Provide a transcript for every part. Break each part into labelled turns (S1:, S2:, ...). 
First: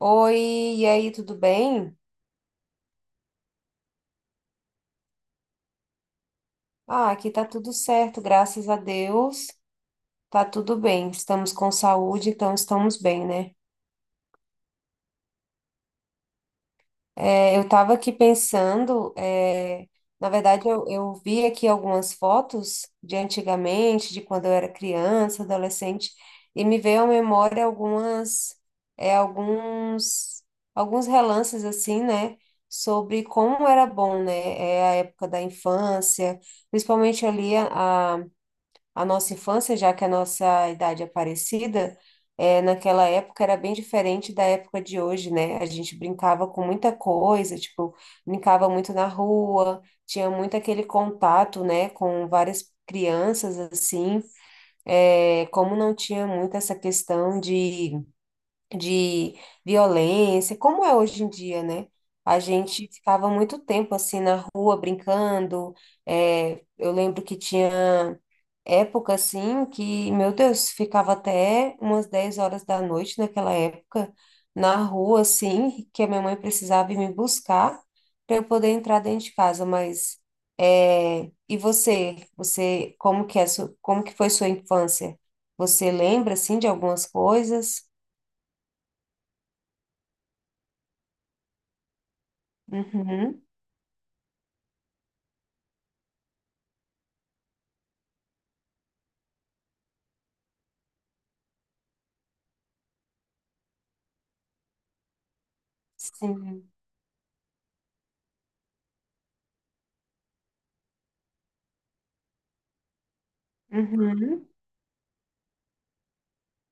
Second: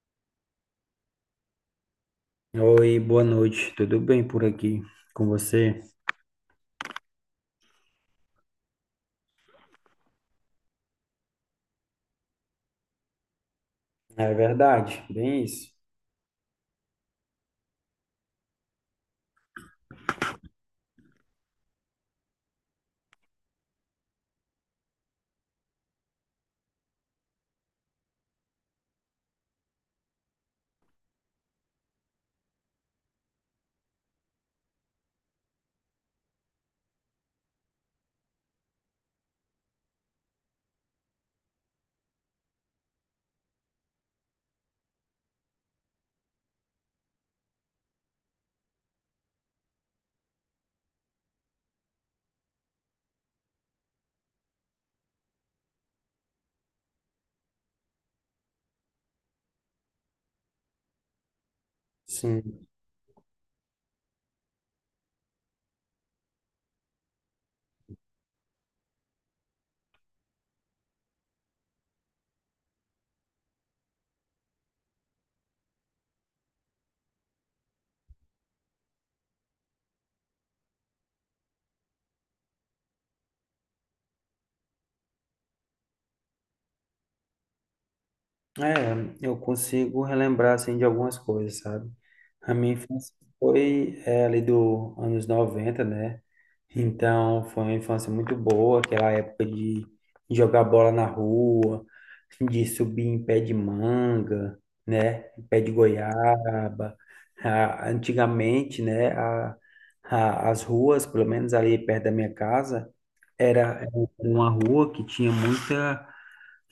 S1: Oi, e aí, tudo bem?
S2: Oi, boa noite. Tudo bem por aqui com você?
S1: Ah, aqui tá tudo certo, graças a Deus. Tá tudo bem, estamos com saúde, então estamos bem, né?
S2: É verdade, bem isso.
S1: Eu tava aqui pensando, na verdade, eu vi aqui algumas fotos de antigamente, de quando eu era criança, adolescente, e me veio à memória é, alguns, alguns relances, assim, né? Sobre como era bom, né? A época da infância, principalmente ali a nossa infância, já que a nossa idade é parecida, é, naquela época era bem diferente da época de hoje, né? A gente brincava com muita coisa, tipo, brincava muito na rua, tinha muito aquele contato, né, com várias crianças, assim. É, como não tinha muito essa questão de violência, como é hoje em dia, né? A
S2: Sim.
S1: gente ficava muito tempo assim na rua brincando. Eu lembro que tinha época assim que, meu Deus, ficava até umas 10 horas da noite naquela época na rua assim, que a minha mãe precisava ir me buscar para eu poder entrar dentro de casa, mas é, e você como que como que foi sua infância? Você lembra assim de algumas coisas?
S2: É, eu consigo relembrar, assim, de algumas coisas, sabe? A minha infância
S1: Uhum.
S2: foi, é, ali do anos 90, né? Então, foi uma infância muito boa, aquela época de jogar bola na rua, de subir em pé de manga, né? Em pé de
S1: Sim.
S2: goiaba. Ah, antigamente, né? As ruas, pelo menos ali perto da minha casa, era
S1: Uhum.
S2: uma rua que tinha muita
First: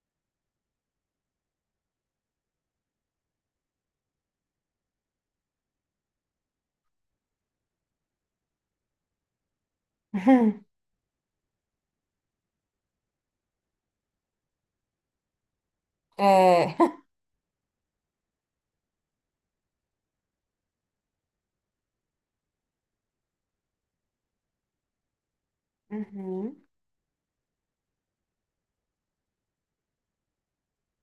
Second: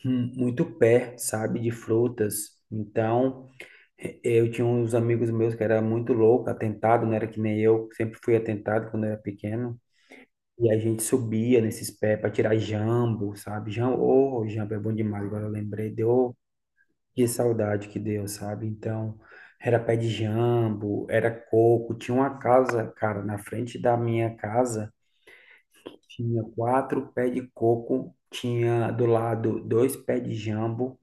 S2: muito pé, sabe, de frutas. Então, eu tinha uns amigos meus que era muito louco, atentado, não era que nem eu, sempre fui atentado quando eu era pequeno.
S1: Uhum.
S2: E a gente subia nesses pés para tirar jambo, sabe? Jambo, oh, jambo é bom demais, agora eu lembrei, deu,
S1: É.
S2: que saudade que deu, sabe? Então, era pé de jambo, era coco, tinha uma casa, cara, na frente da minha casa tinha
S1: Uhum.
S2: quatro pés de coco, tinha do lado dois pés de jambo,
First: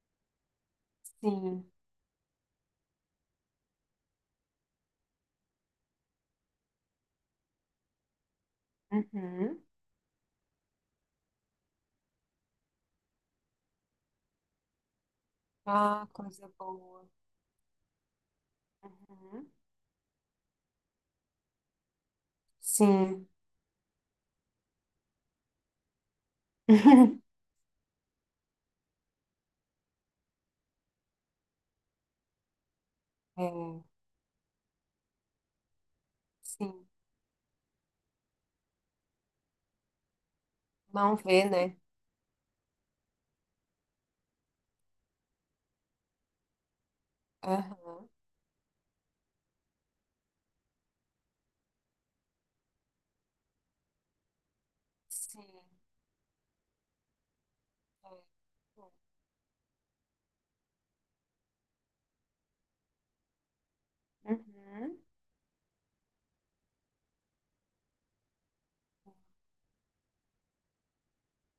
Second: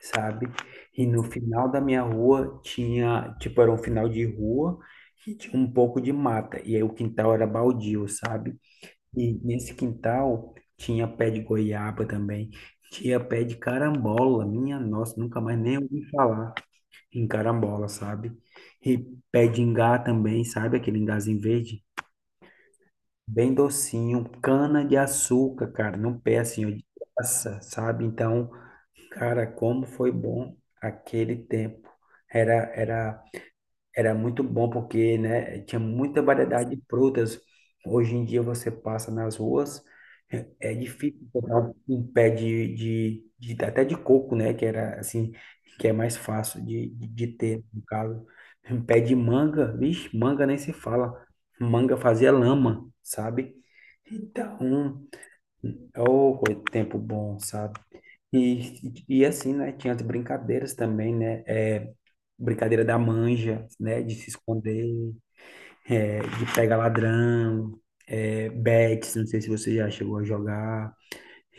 S2: sabe? E no
S1: Sim.
S2: final da minha rua tinha, tipo, era um final de rua e tinha um pouco de mata. E aí o quintal era baldio, sabe? E
S1: Uhum.
S2: nesse quintal tinha pé de goiaba também, tinha pé de carambola, minha nossa, nunca mais nem ouvi
S1: Ah, coisa
S2: falar
S1: boa.
S2: em carambola, sabe? E pé
S1: Uhum.
S2: de ingá também, sabe? Aquele ingazinho verde.
S1: Sim.
S2: Bem docinho, cana de açúcar, cara, no pé assim, ó, de graça, sabe? Então, cara, como foi bom aquele tempo. Era, era
S1: É,
S2: era muito bom porque, né, tinha muita variedade de
S1: sim,
S2: frutas. Hoje em dia você passa nas ruas, é
S1: não
S2: difícil
S1: vê,
S2: encontrar um,
S1: né?
S2: um pé até de coco, né, que era assim, que é mais fácil de ter, no
S1: Aham,
S2: caso. Um pé de manga, vixe, manga nem se fala. Manga fazia lama, sabe? Então,
S1: sim. É,
S2: ô, oh, tempo bom, sabe? E,
S1: bom,
S2: e assim, né? Tinha as brincadeiras também, né? É, brincadeira da manja, né? De se esconder,
S1: uhum,
S2: é, de pegar ladrão, é, bets, não sei se você já chegou a jogar,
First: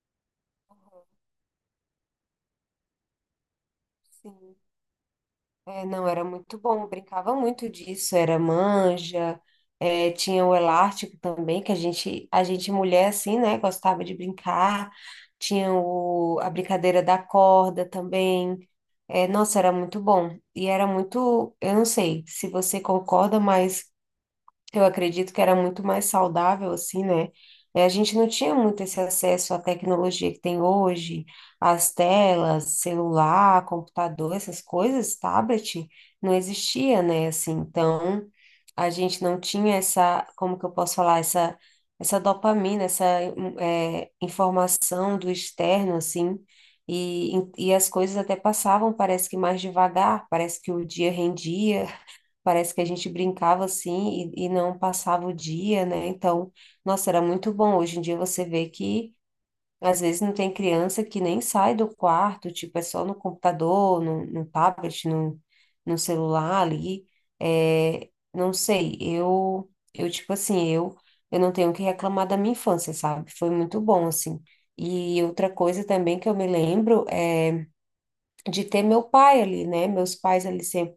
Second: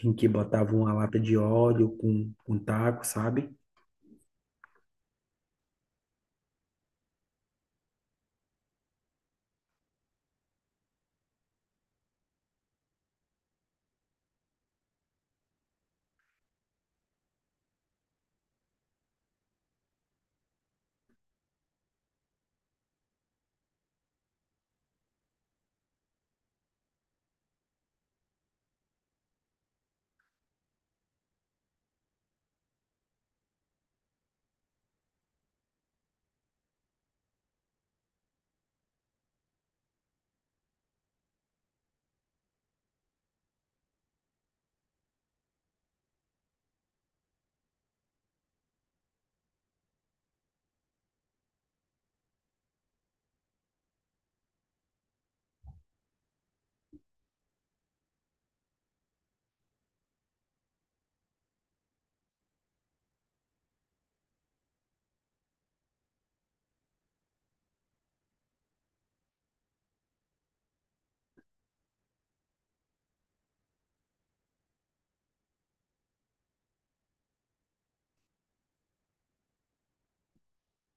S2: em que botava uma
S1: aham,
S2: lata de óleo com taco, sabe?
S1: sim. É, não, era muito bom, eu brincava muito disso, era manja, é, tinha o elástico também, que a gente mulher, assim, né, gostava de brincar, tinha a brincadeira da corda também, é, nossa, era muito bom, e era muito, eu não sei se você concorda, mas. Eu acredito que era muito mais saudável, assim, né? A gente não tinha muito esse acesso à tecnologia que tem hoje, às telas, celular, computador, essas coisas, tablet, não existia, né? Assim, então, a gente não tinha como que eu posso falar, essa dopamina, informação do externo, assim, e as coisas até passavam, parece que mais devagar, parece que o dia rendia. Parece que a gente brincava assim e não passava o dia, né? Então, nossa, era muito bom. Hoje em dia você vê que às vezes não tem criança que nem sai do quarto, tipo, é só no computador, no tablet, no celular ali. É, não sei, eu tipo assim, eu não tenho o que reclamar da minha infância, sabe? Foi muito bom, assim. E outra coisa também que eu me lembro de ter meu pai ali, né? Meus pais ali sempre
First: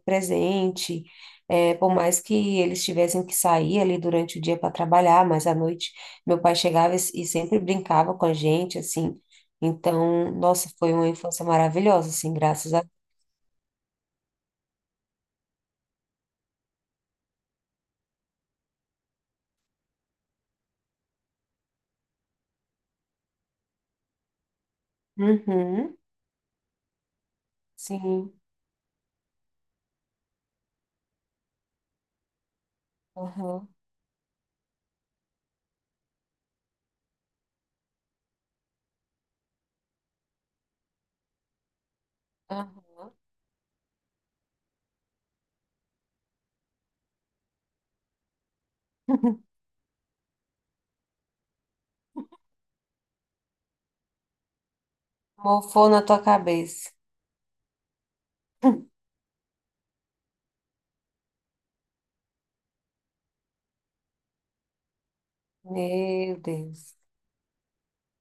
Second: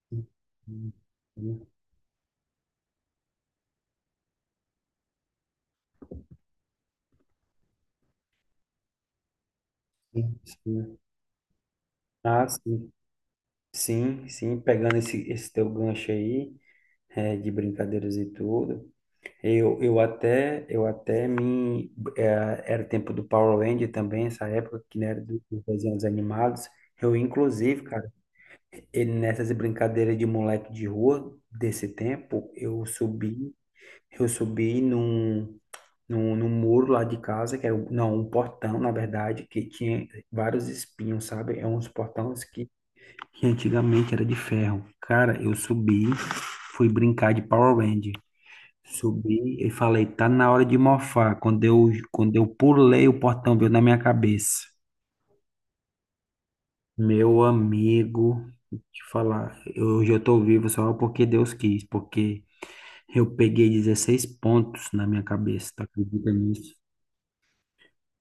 S2: Sim,
S1: presente,
S2: sim,
S1: é, por mais que eles tivessem que sair ali durante o dia para trabalhar, mas à noite meu pai chegava e sempre brincava com a gente, assim. Então, nossa, foi
S2: sim.
S1: uma infância maravilhosa, assim,
S2: Ah,
S1: graças a
S2: sim, sim, sim, pegando esse teu gancho aí, é, de brincadeiras e tudo. Eu até me, eh, era tempo do Power Ranger também, essa época que né, era dos
S1: uhum,
S2: desenhos animados. Eu, inclusive, cara,
S1: sim,
S2: e nessas brincadeiras de moleque de rua desse tempo, eu subi,
S1: uhum,
S2: eu subi num muro lá de casa, que era, não, um portão, na verdade, que tinha vários espinhos, sabe? É uns portões que,
S1: uhum.
S2: que antigamente era de ferro. Cara, eu subi, fui brincar de Power Ranger. Subi e falei, tá na hora de mofar. Quando eu pulei, o portão veio na minha cabeça.
S1: Mofou na tua cabeça.
S2: Meu amigo, te falar, hoje eu tô vivo só porque Deus quis, porque eu peguei 16 pontos na minha cabeça, tá acredita
S1: Meu
S2: nisso?
S1: Deus.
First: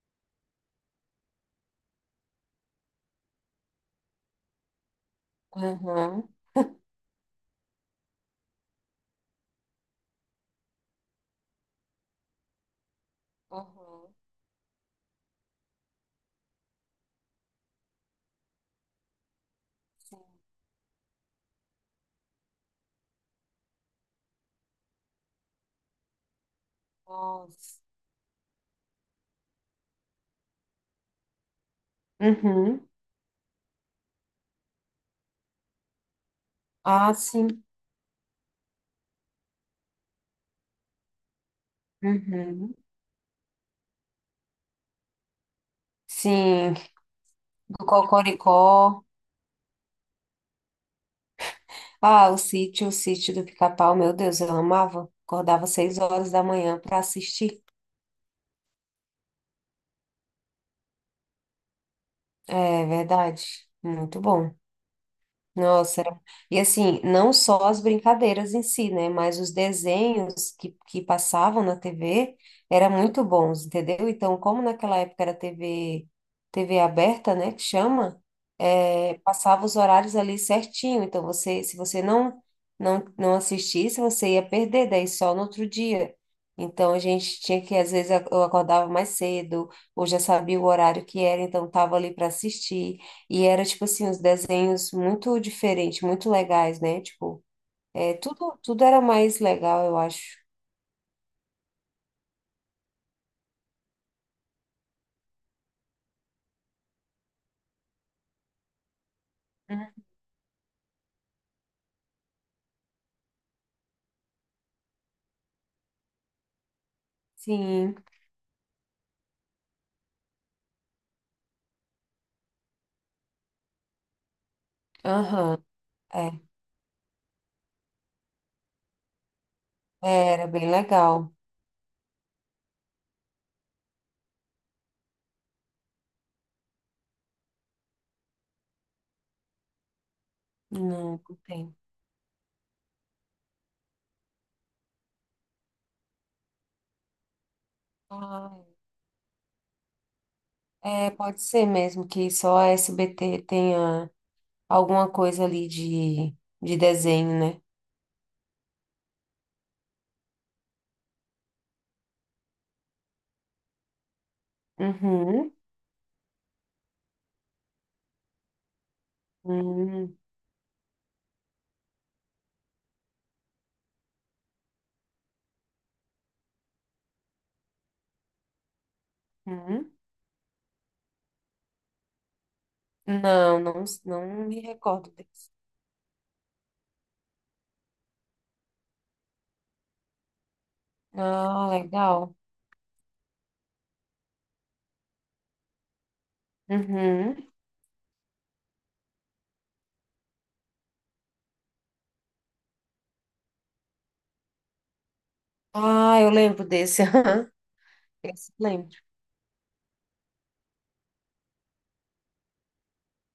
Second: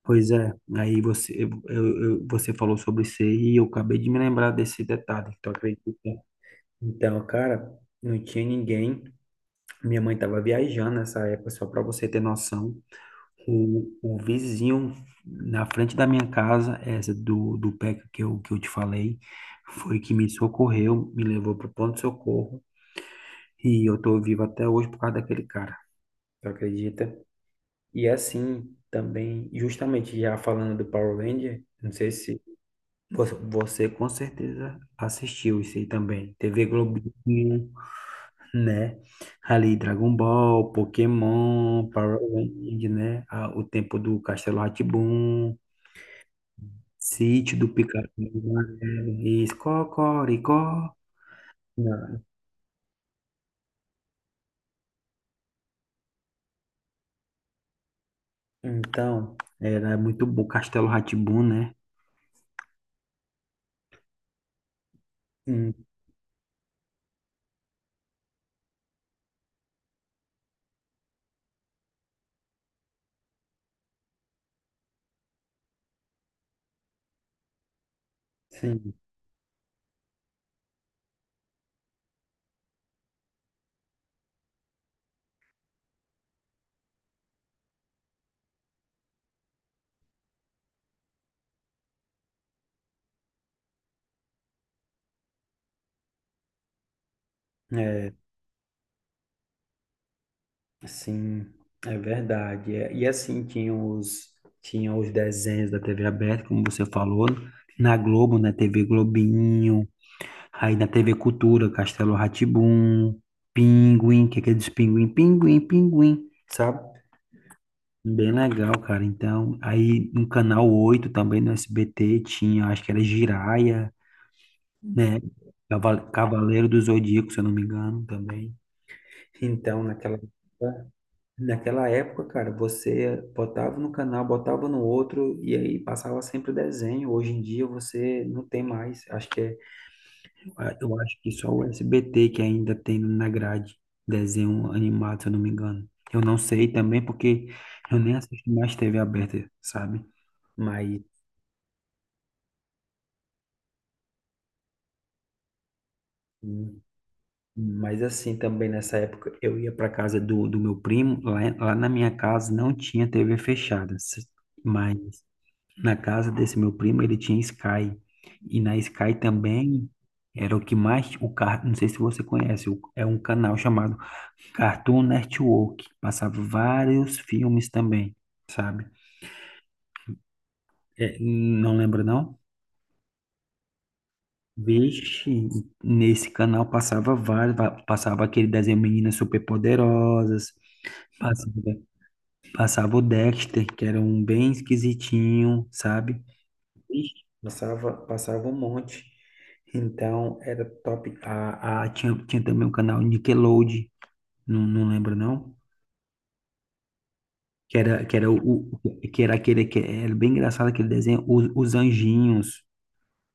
S2: Pois é, aí você, você falou sobre isso aí e eu acabei de me lembrar desse detalhe, tu acredita?
S1: Uhum,
S2: Então, cara, não tinha ninguém, minha mãe tava viajando nessa época, só pra você ter noção. O,
S1: uhum,
S2: o vizinho na frente da minha casa, essa do PECA que eu te falei, foi que
S1: sim,
S2: me socorreu, me levou para o ponto de socorro e eu tô vivo até hoje por causa daquele cara. Tu acredita?
S1: nossa.
S2: E assim também, justamente já falando do Power Ranger, não sei se
S1: Uhum.
S2: você com certeza assistiu isso aí também. TV
S1: Ah, sim.
S2: Globinho, né? Ali Dragon Ball, Pokémon, Power
S1: Uhum.
S2: Ranger, né? Ah, o tempo do Castelo rá tim
S1: Sim.
S2: Sítio do
S1: Do
S2: Pica-Pau
S1: Cocoricó.
S2: Amarelo, isso, Cocoricó. Não.
S1: Ah, o sítio, do Pica-Pau, meu Deus, eu amava. Acordava seis horas da manhã para assistir.
S2: Então, era muito bom, Castelo rá né?
S1: É verdade. Muito bom.
S2: Hum,
S1: Nossa, era, e assim, não só as brincadeiras em si, né, mas os desenhos que passavam na TV eram muito bons, entendeu? Então, como naquela época era TV aberta, né, que chama,
S2: sim,
S1: é, passava os horários ali certinho, então se você não assistisse, você ia perder, daí só no outro dia. Então, a gente tinha que, às vezes, eu acordava mais cedo, ou já sabia o horário que era, então estava ali para assistir. E era, tipo assim, os desenhos muito diferentes, muito legais, né? Tipo,
S2: é,
S1: é, tudo era mais legal, eu acho.
S2: sim, é verdade. É, e assim, tinha os desenhos da TV aberta, como você falou, na Globo, na TV Globinho,
S1: Uhum.
S2: aí na TV Cultura, Castelo rá Pinguim, que é aquele dos pinguim, pinguim, pinguim, sabe?
S1: Sim,
S2: Bem legal, cara. Então, aí no canal 8 também no SBT tinha, acho que era Jiraya, né?
S1: aham,
S2: Cava-
S1: é,
S2: Cavaleiro do Zodíaco, se eu não me engano, também. Então, naquela,
S1: é, era bem
S2: época-
S1: legal.
S2: naquela época, cara, você botava no canal, botava no outro e aí passava sempre desenho. Hoje em dia você não tem mais. Acho que é ah, Eu acho
S1: Não,
S2: que
S1: não
S2: só o
S1: tem.
S2: SBT que ainda tem na grade desenho animado, se eu não me engano. Eu não sei também porque eu nem assisto
S1: Ah,
S2: mais TV aberta, sabe? Mas,
S1: é, pode ser mesmo que só a SBT tenha alguma coisa ali de desenho, né?
S2: mas assim, também nessa época eu ia para casa do meu primo, lá na minha casa não tinha TV fechada, mas
S1: Uhum,
S2: na casa desse meu primo ele tinha Sky. E na Sky também
S1: uhum,
S2: era o que mais, não sei se você conhece, é um canal chamado Cartoon Network. Passava vários filmes também, sabe?
S1: uhum.
S2: É, não lembra, não?
S1: Não, não me recordo
S2: Vixe,
S1: desse.
S2: nesse canal passava vários. Passava aquele desenho Meninas Superpoderosas. Passava,
S1: Ah, legal.
S2: passava o Dexter, que era um bem esquisitinho, sabe? Vixe,
S1: Uhum.
S2: passava um monte. Então, era top. Tinha também o canal Nickelodeon. Não, não lembra, não?
S1: Ah, eu lembro desse.
S2: Que era, que era, o,
S1: Esse eu lembro.
S2: que era aquele que era bem engraçado aquele desenho, os anjinhos,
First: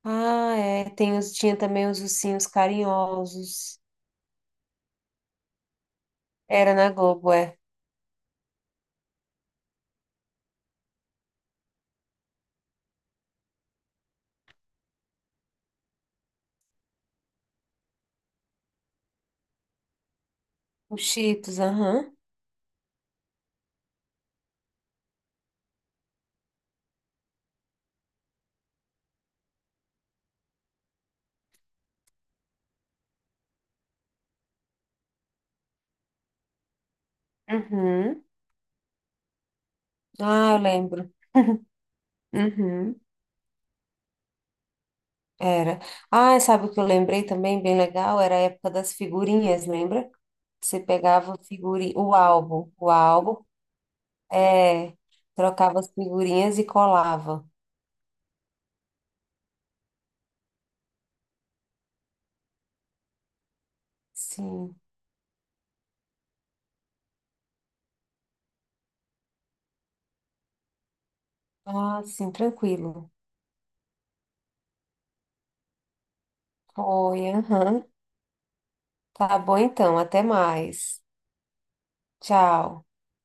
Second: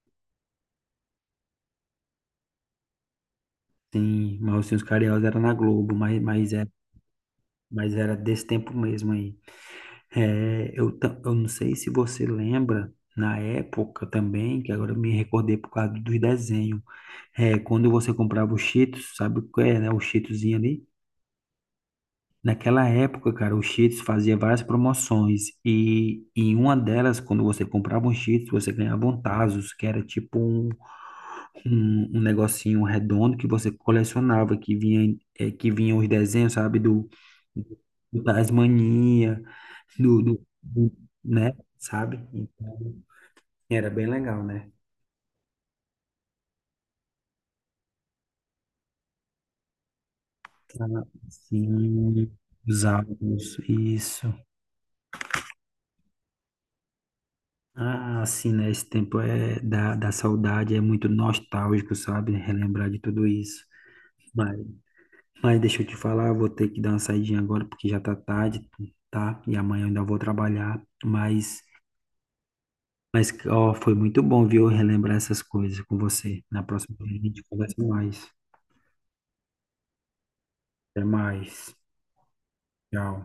S1: Ah, é. Tem os, tinha também os ursinhos carinhosos.
S2: sim, mas assim, os Carinhosos era na Globo, mas, mas, é,
S1: Era na Globo, é.
S2: mas era desse tempo mesmo aí. É, eu não sei se você lembra, na época também, que agora eu me recordei por causa dos desenhos, é, quando você comprava o Cheetos, sabe o que é, né, o Cheetoszinho ali?
S1: Os Cheetos, aham.
S2: Naquela época, cara, o Cheetos fazia várias promoções e, em uma delas, quando você comprava um Cheetos, você ganhava um Tazos, que era tipo um negocinho redondo que você colecionava, que vinha, é, que vinha os desenhos, sabe, do
S1: Uhum.
S2: Tasmania, do, do,
S1: Ah, eu
S2: do-
S1: lembro.
S2: né, sabe?
S1: Uhum.
S2: Então, era bem legal, né?
S1: Era. Ah, sabe o que eu lembrei também, bem legal? Era a época das figurinhas, lembra? Você
S2: Ah,
S1: pegava figurinha, o
S2: sim,
S1: álbum,
S2: os álbuns, isso.
S1: é, trocava as figurinhas e colava.
S2: Ah, assim, né, esse tempo é da saudade, é muito nostálgico, sabe? Relembrar de tudo isso. Mas,
S1: Sim.
S2: mas deixa eu te falar, eu vou ter que dar uma saidinha agora, porque já tá tarde, tá? E amanhã eu ainda vou trabalhar, mas
S1: Ah, sim, tranquilo.
S2: Mas, ó, foi muito bom, viu, relembrar essas coisas com você. Na próxima vez a
S1: Foi,
S2: gente conversa
S1: aham.
S2: mais.
S1: Tá bom então, até mais.
S2: Até mais.
S1: Tchau.
S2: Tchau.